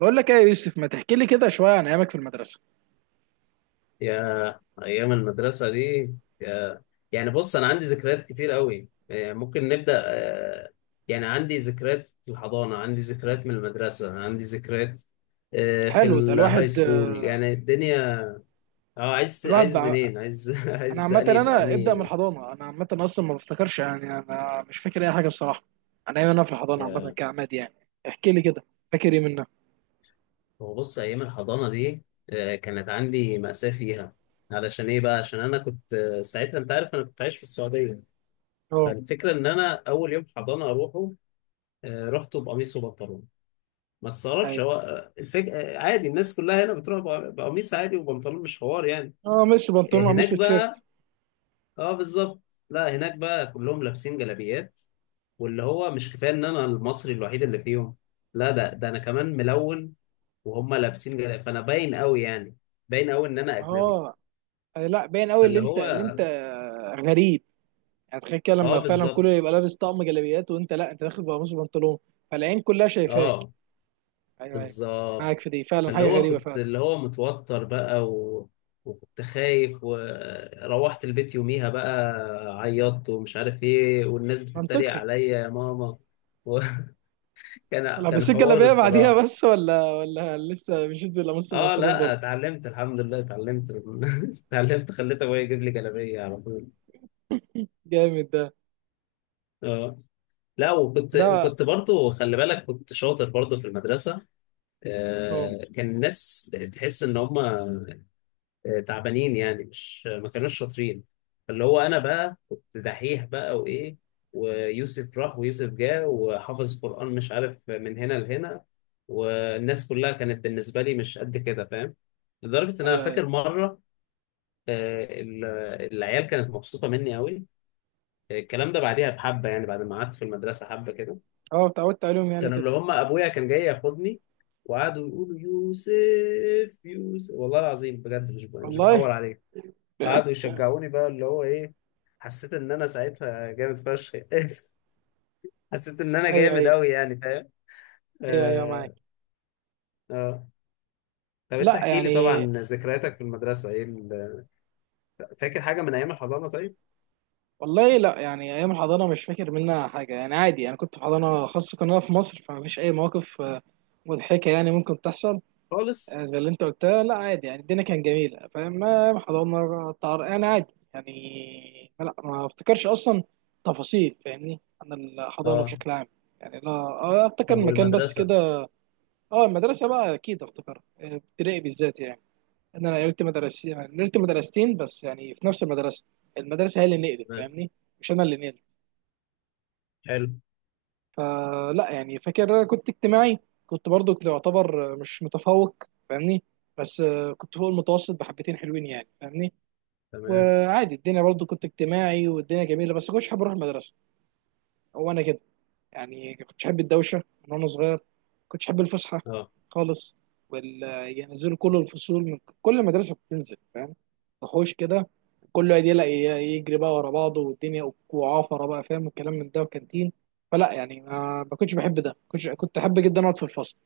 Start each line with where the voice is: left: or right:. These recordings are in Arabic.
right: بقول لك ايه يا يوسف، ما تحكي لي كده شويه عن ايامك في المدرسه.
left: يا ايام المدرسه دي، يا يعني بص انا عندي ذكريات كتير قوي. يعني ممكن نبدا. يعني عندي ذكريات في الحضانه، عندي ذكريات من المدرسه، عندي ذكريات في
right: حلو ده.
left: الهاي
right: الواحد
left: سكول. يعني الدنيا. اه عايز
right: الواحد
left: عايز
right: بقى.
left: منين عايز
right: انا
left: عايز
right: عامه،
left: اني في
right: انا ابدا من
left: اني
right: الحضانه. انا عامه اصلا ما بفتكرش، يعني انا مش فاكر اي حاجه الصراحه. انا ايام انا في الحضانه عامه
left: يا-
right: كعماد يعني. احكي لي كده، فاكر ايه منها؟
left: هو بص، ايام الحضانه دي كانت عندي مأساة فيها. علشان ايه بقى؟ عشان انا كنت ساعتها، انت عارف انا كنت عايش في السعوديه.
right: اه.
left: فالفكره ان انا اول يوم حضانه اروحه، رحته بقميص وبنطلون. ما تستغربش،
right: ايوه.
left: هو آه، الفك... آه، عادي الناس كلها هنا بتروح بقميص عادي وبنطلون، مش حوار يعني.
right: اه، مش بنطلون وقميص
left: هناك بقى
right: وتيشيرت.
left: اه بالظبط، لا هناك بقى كلهم لابسين جلابيات. واللي هو مش كفايه ان انا المصري الوحيد اللي فيهم، لا ده انا كمان ملون وهم لابسين جلابيات، فانا باين قوي يعني، باين قوي ان انا اجنبي.
right: اه، أي، لا باين قوي اللي
left: فاللي
right: انت
left: هو
right: اللي انت غريب. يعني تخيل كده،
left: اه
right: لما فعلا كله
left: بالظبط،
right: يبقى لابس طقم جلابيات، وانت لا، انت داخل بقميص وبنطلون. فالعين كلها شايفاك.
left: اه
right: ايوه ايوه، معاك
left: بالظبط،
right: في دي، فعلا
left: فاللي
right: حاجه
left: هو
right: غريبه
left: كنت
right: فعلا.
left: اللي هو متوتر بقى وكنت خايف، وروحت البيت يوميها بقى، عيطت ومش عارف ايه، والناس بتتريق
right: منطقي.
left: عليا يا ماما. وكان كان
right: لو
left: كان
right: بسيت
left: حوار
right: جلابيه بعديها
left: الصراحة.
right: بس، ولا لسه مشيت، ولا مصر
left: اه
right: البنطلون
left: لا
right: برضه؟
left: اتعلمت، الحمد لله اتعلمت اتعلمت، خليت ابويا يجيب لي جلابية على طول.
right: جامد ده.
left: اه لا وكنت
right: ده.
left: وكنت برضو، خلي بالك، كنت شاطر برضو في المدرسة.
right: اه.
left: كان الناس تحس ان هم تعبانين يعني، مش ما كانوش شاطرين. فاللي هو انا بقى كنت دحيح بقى وايه، ويوسف راح ويوسف جه وحافظ قرآن مش عارف من هنا لهنا. والناس كلها كانت بالنسبة لي مش قد كده، فاهم؟ لدرجة ان انا
right: ايوه ايوه.
left: فاكر مرة آه، ال- العيال كانت مبسوطة مني قوي. الكلام ده بعديها بحبة، يعني بعد ما قعدت في المدرسة حبة كده،
right: اه، اتعودت عليهم يعني
left: كانوا
right: كده.
left: اللي هم ابويا كان جاي ياخدني وقعدوا يقولوا يوسف يوسف، والله العظيم بجد مش بحور
right: والله.
left: عليك. قعدوا يشجعوني بقى اللي هو ايه، حسيت ان انا ساعتها جامد فشخ حسيت ان انا
right: ايوه
left: جامد
right: ايوه.
left: قوي يعني، فاهم؟
right: ايوه ايوه، معاك.
left: اه اه. طب انت
right: لا
left: احكي لي
right: يعني.
left: طبعا ذكرياتك في المدرسه ايه فاكر حاجه من ايام الحضانه؟ طيب
right: والله لا، يعني ايام الحضانه مش فاكر منها حاجه. يعني عادي، انا كنت في حضانه خاصه، كنا في مصر، فما فيش اي مواقف مضحكه يعني ممكن تحصل.
left: خالص.
right: زي اللي انت قلتها، لا عادي يعني. الدنيا كانت جميله، فاهم؟ ما حضرنا طرقان عادي يعني. لا ما افتكرش اصلا تفاصيل، فاهمني، عن الحضانه
left: اه
right: بشكل عام. يعني لا، اه افتكر
left: طب
right: المكان بس
left: والمدرسه.
right: كده. اه المدرسه بقى اكيد افتكرها، ابتدائي بالذات يعني. ان انا نقلت مدرسين، نقلت مدرستين بس يعني، في نفس المدرسه. المدرسه هي اللي نقلت
left: تمام،
right: فاهمني، مش انا اللي نقلت.
left: حلو،
right: فلا يعني، فاكر كنت اجتماعي. كنت برضو، كنت يعتبر مش متفوق، فاهمني. بس كنت فوق المتوسط بحبتين حلوين يعني، فاهمني.
left: تمام.
right: وعادي الدنيا، برضو كنت اجتماعي والدنيا جميله، بس كنتش حابب اروح المدرسه. هو انا كده يعني، كنتش احب الدوشه من وانا صغير، كنتش احب الفسحه
left: اه
right: خالص. وال، ينزلوا كل الفصول، من كل مدرسه بتنزل فاهم، وحوش كده، كله يدي لا، يجري بقى ورا بعضه والدنيا وعافره بقى، فاهم الكلام من ده، وكانتين. فلا يعني، ما كنتش بحب ده، كنت احب جدا اقعد في الفصل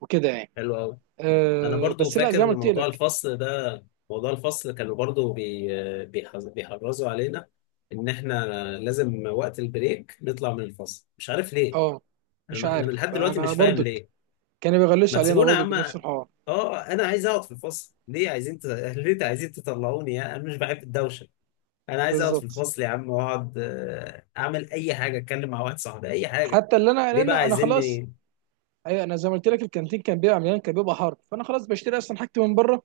right: وكده يعني.
left: حلو قوي. انا
right: أه
left: برضو
right: بس لا، زي ما
left: فاكر
right: قلت
left: موضوع
right: لك.
left: الفصل ده، موضوع الفصل كانوا برضو بيحرصوا علينا ان احنا لازم وقت البريك نطلع من الفصل، مش عارف ليه.
right: اه مش
left: انا
right: عارف،
left: لحد دلوقتي
right: فانا
left: مش فاهم
right: برضك
left: ليه.
right: كانوا
left: ما
right: بيغلسوا علينا
left: تسيبونا يا
right: برضك
left: عم،
right: بنفس الحوار.
left: اه انا عايز اقعد في الفصل. ليه عايزين ليه عايزين تطلعوني يا؟ انا مش بحب الدوشه، انا عايز اقعد في
right: بالظبط.
left: الفصل يا عم واقعد، اعمل اي حاجه، اتكلم مع واحد صاحبي، اي حاجه.
right: حتى اللي انا،
left: ليه
right: لان
left: بقى
right: انا خلاص.
left: عايزيني؟
right: ايوه انا زي ما قلت لك، الكانتين كان بيبقى مليان، كان بيبقى حر، فانا خلاص بشتري اصلا حاجتي من بره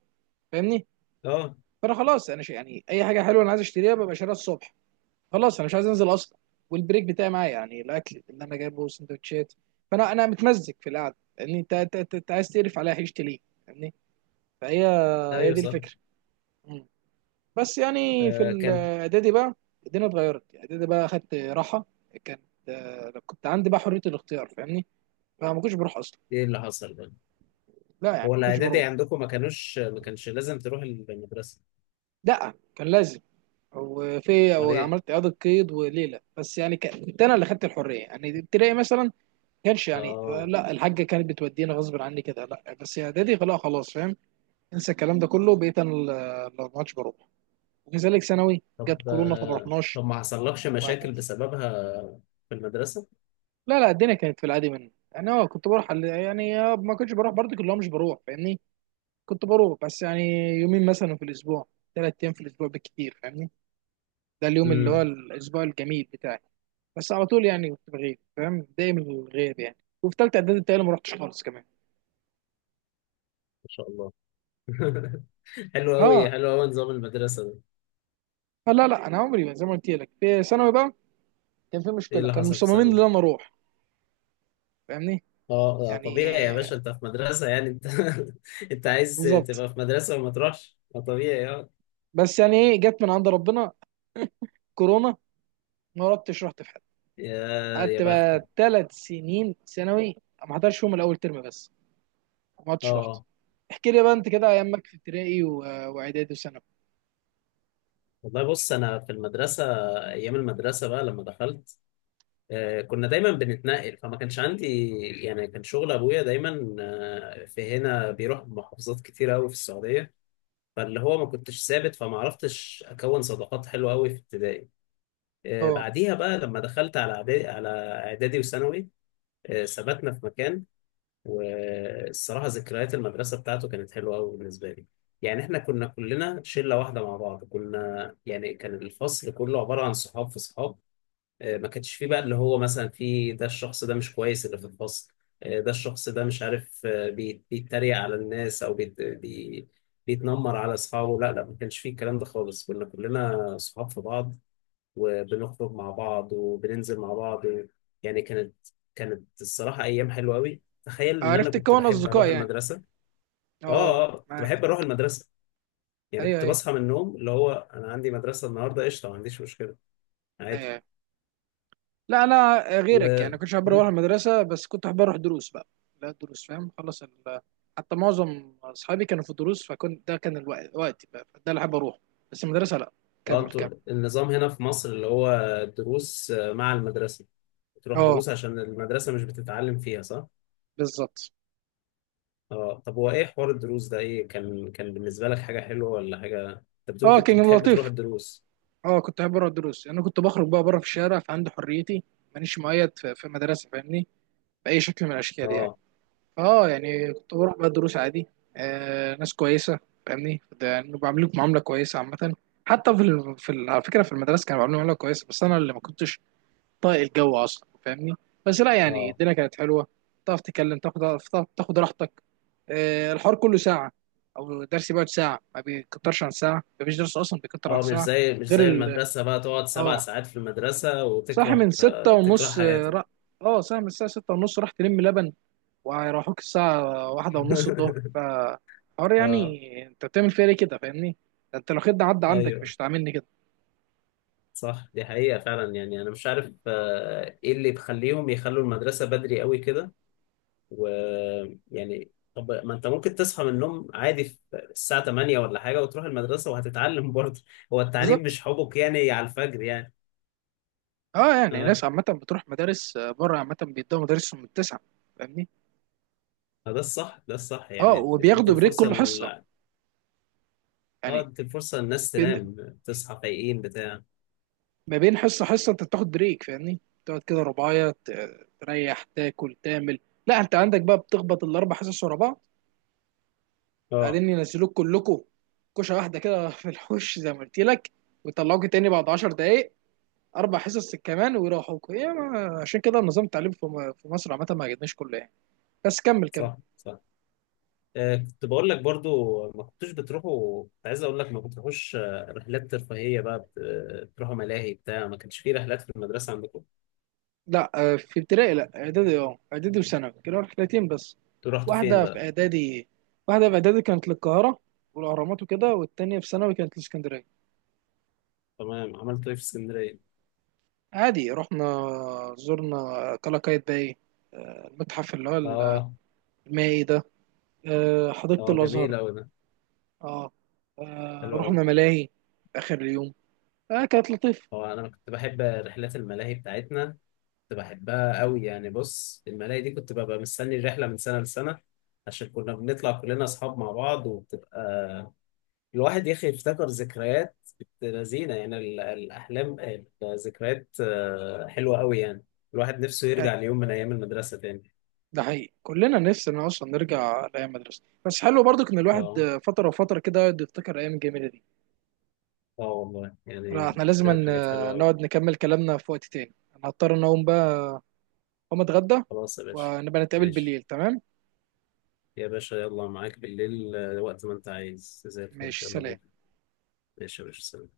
right: فاهمني.
left: اه
right: فانا خلاص انا يعني اي حاجه حلوه انا عايز اشتريها ببقى شاريها الصبح. خلاص انا مش عايز انزل اصلا. والبريك بتاعي معايا يعني، الاكل اللي انا جايبه سندوتشات. فانا انا متمزج في القعده، لان انت انت انت أنت عايز تقرف عليها عيشتي ليه؟ فاهمني. فهي، هي
left: ايوه
right: دي
left: صح.
right: الفكره. مم. بس يعني في
left: آه كان
right: الاعدادي بقى الدنيا اتغيرت. اعدادي بقى اخدت راحه. كانت، كنت عندي بقى حريه الاختيار فاهمني، فما كنتش بروح اصلا.
left: ايه اللي حصل بقى؟
right: لا يعني
left: هو
right: ما كنتش
left: الاعدادي
right: بروح.
left: عندكم ما كانش لازم تروح المدرسه؟
right: لا كان لازم. وفي
left: امال
right: او
left: ايه.
right: عملت اعاده قيد وليله، بس يعني كنت انا اللي خدت الحريه يعني. ابتدائي مثلا ما كانش يعني.
left: اه
right: لا الحاجه كانت بتودينا غصب عني كده، لا بس اعدادي لا، خلاص فاهم، انسى الكلام ده كله، بقيت انا اللي ما عادش بروح. وكذلك ثانوي، جت
left: طب
right: كورونا فما رحناش،
left: طب ما حصلكش
right: وهكذا.
left: مشاكل بسببها في المدرسه؟
right: لا لا، الدنيا كانت في العادي مني انا يعني. كنت بروح يعني ما كنتش بروح برضه، كلهم مش بروح فاهمني. كنت بروح بس يعني يومين مثلا في الاسبوع، ثلاث ايام في الاسبوع بالكتير فاهمني. ده اليوم اللي هو
left: امم.
right: الاسبوع الجميل بتاعي. بس على طول يعني كنت بغيب فاهم، دايما الغياب يعني. وفي ثالثه اعدادي بتهيألي ما رحتش خالص كمان.
left: ما شاء الله حلو قوي
right: اه.
left: حلو قوي نظام المدرسة ده.
right: لا لا انا عمري ما، زي ما قلت لك، في ثانوي بقى كان في
left: ايه
right: مشكله،
left: اللي
right: كانوا
left: حصل في
right: مصممين ان
left: ثانوي؟
right: انا اروح فاهمني.
left: اه
right: يعني
left: طبيعي يا باشا،
right: آه،
left: انت في مدرسة يعني. انت انت عايز
right: بالظبط.
left: تبقى في مدرسة وما تروحش؟ ما طبيعي، اه.
right: بس يعني ايه جت من عند ربنا، كورونا. ما رحتش. رحت في حد.
left: يا يا
right: قعدت
left: بختك.
right: بقى ثلاث سنين ثانوي ما حضرش يوم، الاول ترم بس ما حضرتش رحت.
left: اه
right: احكي لي بقى انت كده ايامك في ابتدائي واعدادي وثانوي.
left: والله بص، انا في المدرسة، ايام المدرسة بقى لما دخلت، آه كنا دايما بنتنقل، فما كانش عندي يعني. كان شغل ابويا دايما آه في هنا، بيروح محافظات كتير قوي في السعودية. فاللي هو ما كنتش ثابت، فما عرفتش اكون صداقات حلوة قوي في ابتدائي.
right: اه
left: بعديها بقى لما دخلت على اعدادي وثانوي، ثبتنا في مكان. والصراحه ذكريات المدرسه بتاعته كانت حلوه قوي بالنسبه لي. يعني احنا كنا كلنا شله واحده مع بعض، كنا يعني، كان الفصل كله عباره عن صحاب في صحاب. ما كانش فيه بقى اللي هو مثلا في ده، الشخص ده مش كويس اللي في الفصل. ده الشخص ده مش عارف، بيتريق على الناس، او بيتنمر على اصحابه. لا لا، ما كانش فيه الكلام ده خالص. كنا كلنا صحاب في بعض، وبنخرج مع بعض، وبننزل مع بعض. يعني كانت الصراحة أيام حلوة أوي. تخيل إن أنا
right: عرفت
left: كنت
right: تكون
left: بحب
right: اصدقاء
left: أروح
right: يعني.
left: المدرسة.
right: اه
left: آه آه، كنت
right: معاك.
left: بحب أروح المدرسة. يعني
right: ايوه
left: كنت
right: ايوه.
left: بصحى من النوم، اللي هو أنا عندي مدرسة النهاردة قشطة، ما عنديش مشكلة. عادي.
right: ايوه. لا انا
left: و
right: غيرك يعني، كنتش احب
left: م؟
right: اروح المدرسه، بس كنت احب اروح دروس بقى. لا دروس فاهم، حتى معظم اصحابي كانوا في دروس، فكنت، ده كان الوقت وقتي بقى ده اللي احب اروح، بس المدرسه لا.
left: آه
right: كمل كمل.
left: أنتوا النظام هنا في مصر اللي هو دروس، مع المدرسة. تروح
right: اه
left: دروس عشان المدرسة مش بتتعلم فيها، صح؟
right: بالظبط.
left: آه طب هو إيه حوار الدروس ده؟ إيه كان بالنسبة لك، حاجة حلوة ولا حاجة؟ أنت بتقول
right: اه
left: كنت
right: كان
left: بتحب تروح
right: لطيف.
left: الدروس.
right: اه كنت احب اروح الدروس. انا كنت بخرج بقى بره في الشارع فعندي حريتي، مانيش مقيد في مدرسه فاهمني، باي شكل من الاشكال يعني.
left: آه
right: اه يعني كنت بروح بقى دروس عادي، آه ناس كويسه فاهمني، ده يعني بعملوك معامله كويسه عامه. حتى على فكره في المدرسه كانوا بيعملوا معامله كويسه، بس انا اللي ما كنتش طايق الجو اصلا فاهمني. بس لا يعني
left: آه.
right: الدنيا كانت حلوه، تعرف تتكلم، تعرف تاخد راحتك. آه الحوار كله ساعه، او درس بيقعد ساعه، ما بيكترش عن ساعه، ما فيش درس اصلا بيكتر عن
left: اه
right: ساعه.
left: مش
right: غير
left: زي
right: ال،
left: المدرسة بقى، تقعد سبع
right: اه
left: ساعات في المدرسة
right: صاحي من
left: وتكره،
right: ستة
left: آه تكره
right: ونص، اه
left: حياتك.
right: صاحي من الساعه ستة ونص راح تلم لبن، وهيروحوك الساعة واحدة ونص الظهر، فحوار
left: اه
right: يعني انت بتعمل فيها ليه كده فاهمني؟ ده انت لو خد عدى عندك
left: ايوه
right: مش هتعاملني كده.
left: صح. دي حقيقة فعلا. يعني انا مش عارف آه ايه اللي بيخليهم يخلوا المدرسة بدري قوي كده. ويعني طب ما انت ممكن تصحى من النوم عادي في الساعة 8 ولا حاجة، وتروح المدرسة وهتتعلم برضه. هو التعليم مش
right: بالظبط.
left: حبك يعني على الفجر يعني.
right: اه يعني
left: اه
right: ناس عامة بتروح مدارس بره، عامة بيدوا مدارسهم من التسعة فاهمني؟
left: ده الصح ده الصح.
right: اه
left: يعني ادي
right: وبياخدوا بريك
left: الفرصة
right: كل حصة
left: اه
right: يعني،
left: ادي الفرصة للناس
right: بين،
left: تنام، تصحى فايقين بتاع.
right: ما بين حصة حصة انت بتاخد بريك فاهمني؟ تقعد كده رباية تريح تاكل تعمل. لا انت عندك بقى بتخبط الاربع حصص ورا بعض،
left: اه
right: بعدين ينزلوك كلكم كوشه واحده كده في الحوش زي ما قلت لك، ويطلعوك تاني بعد 10 دقايق اربع حصص كمان، ويروحوكوا ايه عشان كده النظام التعليمي في مصر عامه ما عجبنيش كله يعني. بس كمل كمل.
left: صح صح. آه كنت بقول لك، برضو ما كنتوش بتروحوا. كنت عايز اقول لك ما بتروحوش رحلات ترفيهيه بقى بتروحوا ملاهي بتاع؟ ما كانش في رحلات في المدرسه عندكم؟
right: لا في ابتدائي لا، اعدادي اه، اعدادي وثانوي كانوا رحلتين بس.
left: انتوا رحتوا فين
right: واحده في
left: بقى؟
right: اعدادي، واحده في اعدادي كانت للقاهره والاهرامات وكده، والتانيه في ثانوي كانت لاسكندريه.
left: تمام، عملتوا ايه في اسكندريه؟
right: عادي رحنا، زرنا قلعة باي، المتحف اللي هو
left: اه
right: المائي ده،
left: اه،
right: حديقه
left: جميل
right: الازهر.
left: قوي ده.
right: اه
left: حلو قوي.
right: رحنا ملاهي في اخر اليوم. آه كانت لطيفه.
left: هو انا كنت بحب رحلات الملاهي بتاعتنا، كنت بحبها قوي يعني. بص الملاهي دي كنت ببقى مستني الرحله من سنه لسنه، عشان كنا بنطلع كلنا اصحاب مع بعض، وبتبقى الواحد يا اخي يفتكر ذكريات بنت لذينه. يعني الاحلام، الذكريات حلوه قوي يعني. الواحد نفسه يرجع ليوم من ايام المدرسه تاني.
right: ده حقيقي، كلنا نفسنا اصلا نرجع لايام مدرسه، بس حلو برضك ان
left: اه
right: الواحد فتره وفتره كده يقعد يفتكر ايام جميله دي.
left: اه، والله
right: لا،
left: يعني
right: احنا لازم
left: فكرتني بحاجات حلوه قوي.
right: نقعد نكمل كلامنا في وقت تاني. انا هضطر ان اقوم بقى، اقوم اتغدى،
left: خلاص يا باشا،
right: ونبقى نتقابل
left: ماشي
right: بالليل، تمام؟
left: يا باشا، يلا معاك بالليل. وقت ما انت عايز زي الفل،
right: ماشي
left: يلا
right: سلام.
left: بينا. ماشي يا باشا، سلام.